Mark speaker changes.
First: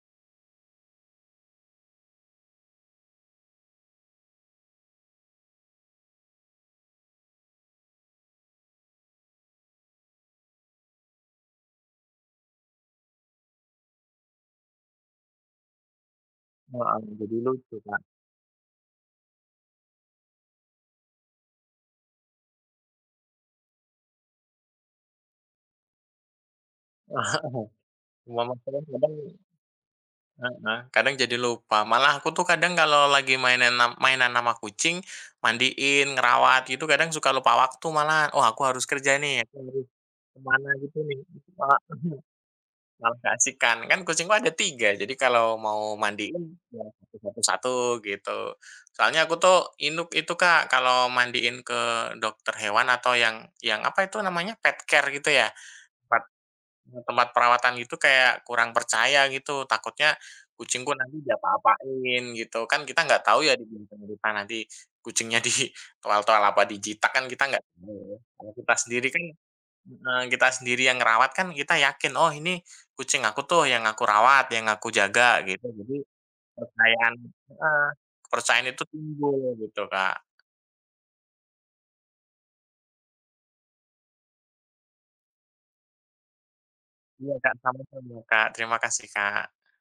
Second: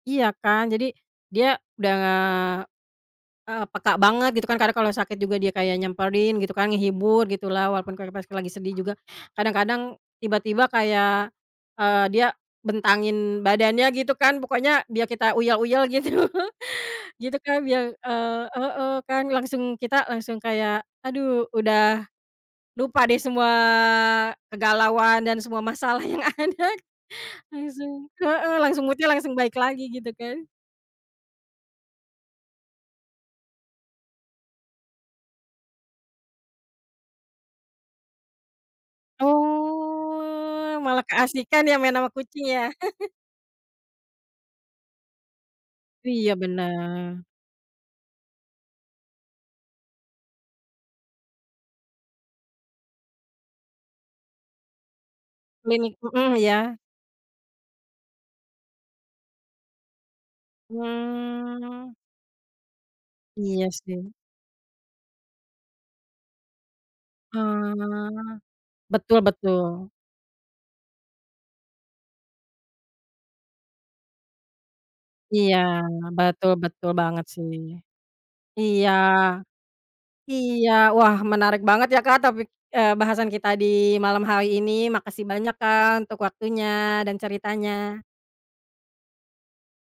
Speaker 1: Iya kan, jadi dia udah, eee, peka banget gitu kan, kadang kalau sakit juga dia kayak nyamperin gitu kan, ngehibur gitulah, walaupun kayak pas lagi sedih juga, kadang-kadang tiba-tiba kayak, eee, dia bentangin badannya gitu kan, pokoknya biar kita uyel-uyel gitu,
Speaker 2: Heeh, minta
Speaker 1: gitu
Speaker 2: dielus
Speaker 1: kan.
Speaker 2: itu
Speaker 1: Biar,
Speaker 2: Kak.
Speaker 1: eee heeh, kan langsung kita langsung kayak, aduh udah lupa deh semua kegalauan dan semua masalah yang ada,
Speaker 2: Heeh,
Speaker 1: langsung
Speaker 2: cuma
Speaker 1: heeh langsung
Speaker 2: masalahnya
Speaker 1: mood-nya
Speaker 2: kadang
Speaker 1: langsung baik lagi gitu kan.
Speaker 2: heeh kadang jadi lupa, malah aku tuh kadang kalau lagi mainan am mainan ama kucing, mandiin, ngerawat gitu kadang suka lupa waktu malah, oh aku harus kerja nih, aku harus ke mana
Speaker 1: Oh
Speaker 2: gitu
Speaker 1: malah
Speaker 2: nih, heeh,
Speaker 1: keasyikan ya,
Speaker 2: malah
Speaker 1: main sama kucing ya?
Speaker 2: malah keasikkan. Kan kucingku ada 3, jadi kalau mau
Speaker 1: Iya
Speaker 2: mandiin, ya satu
Speaker 1: benar.
Speaker 2: satu satu gitu, soalnya aku tuh inuk itu Kak, kalau mandiin ke dokter hewan atau yang yang apa itu namanya, pet care gitu ya?
Speaker 1: Klinik,
Speaker 2: Tempat
Speaker 1: mhm, iya.
Speaker 2: mmm, tempat perawatan gitu kayak kurang percaya gitu, takutnya kucingku nanti
Speaker 1: Hmm.
Speaker 2: diapa-apain gitu. Kan kita nggak tahu ya di
Speaker 1: Iya
Speaker 2: belakang
Speaker 1: sih.
Speaker 2: kita nanti kucingnya di toel-toel, apa dijitak, kan kita nggak tahu ya,
Speaker 1: Ah,
Speaker 2: kalau kita sendiri
Speaker 1: betul
Speaker 2: kan
Speaker 1: betul.
Speaker 2: heeh kita sendiri yang ngerawat kan kita yakin, oh ini kucing aku tuh yang aku rawat, yang aku jaga
Speaker 1: Iya,
Speaker 2: gitu, jadi
Speaker 1: betul, betul
Speaker 2: kepercayaan
Speaker 1: banget sih.
Speaker 2: heeh, kepercayaan itu
Speaker 1: Iya,
Speaker 2: tumbuh gitu Kak.
Speaker 1: iya, wah menarik banget ya Kak topik eee, bahasan kita di malam hari ini, makasih banyak Kak untuk waktunya dan
Speaker 2: Iya Kak,
Speaker 1: ceritanya.
Speaker 2: sama-sama Kak, terima kasih Kak.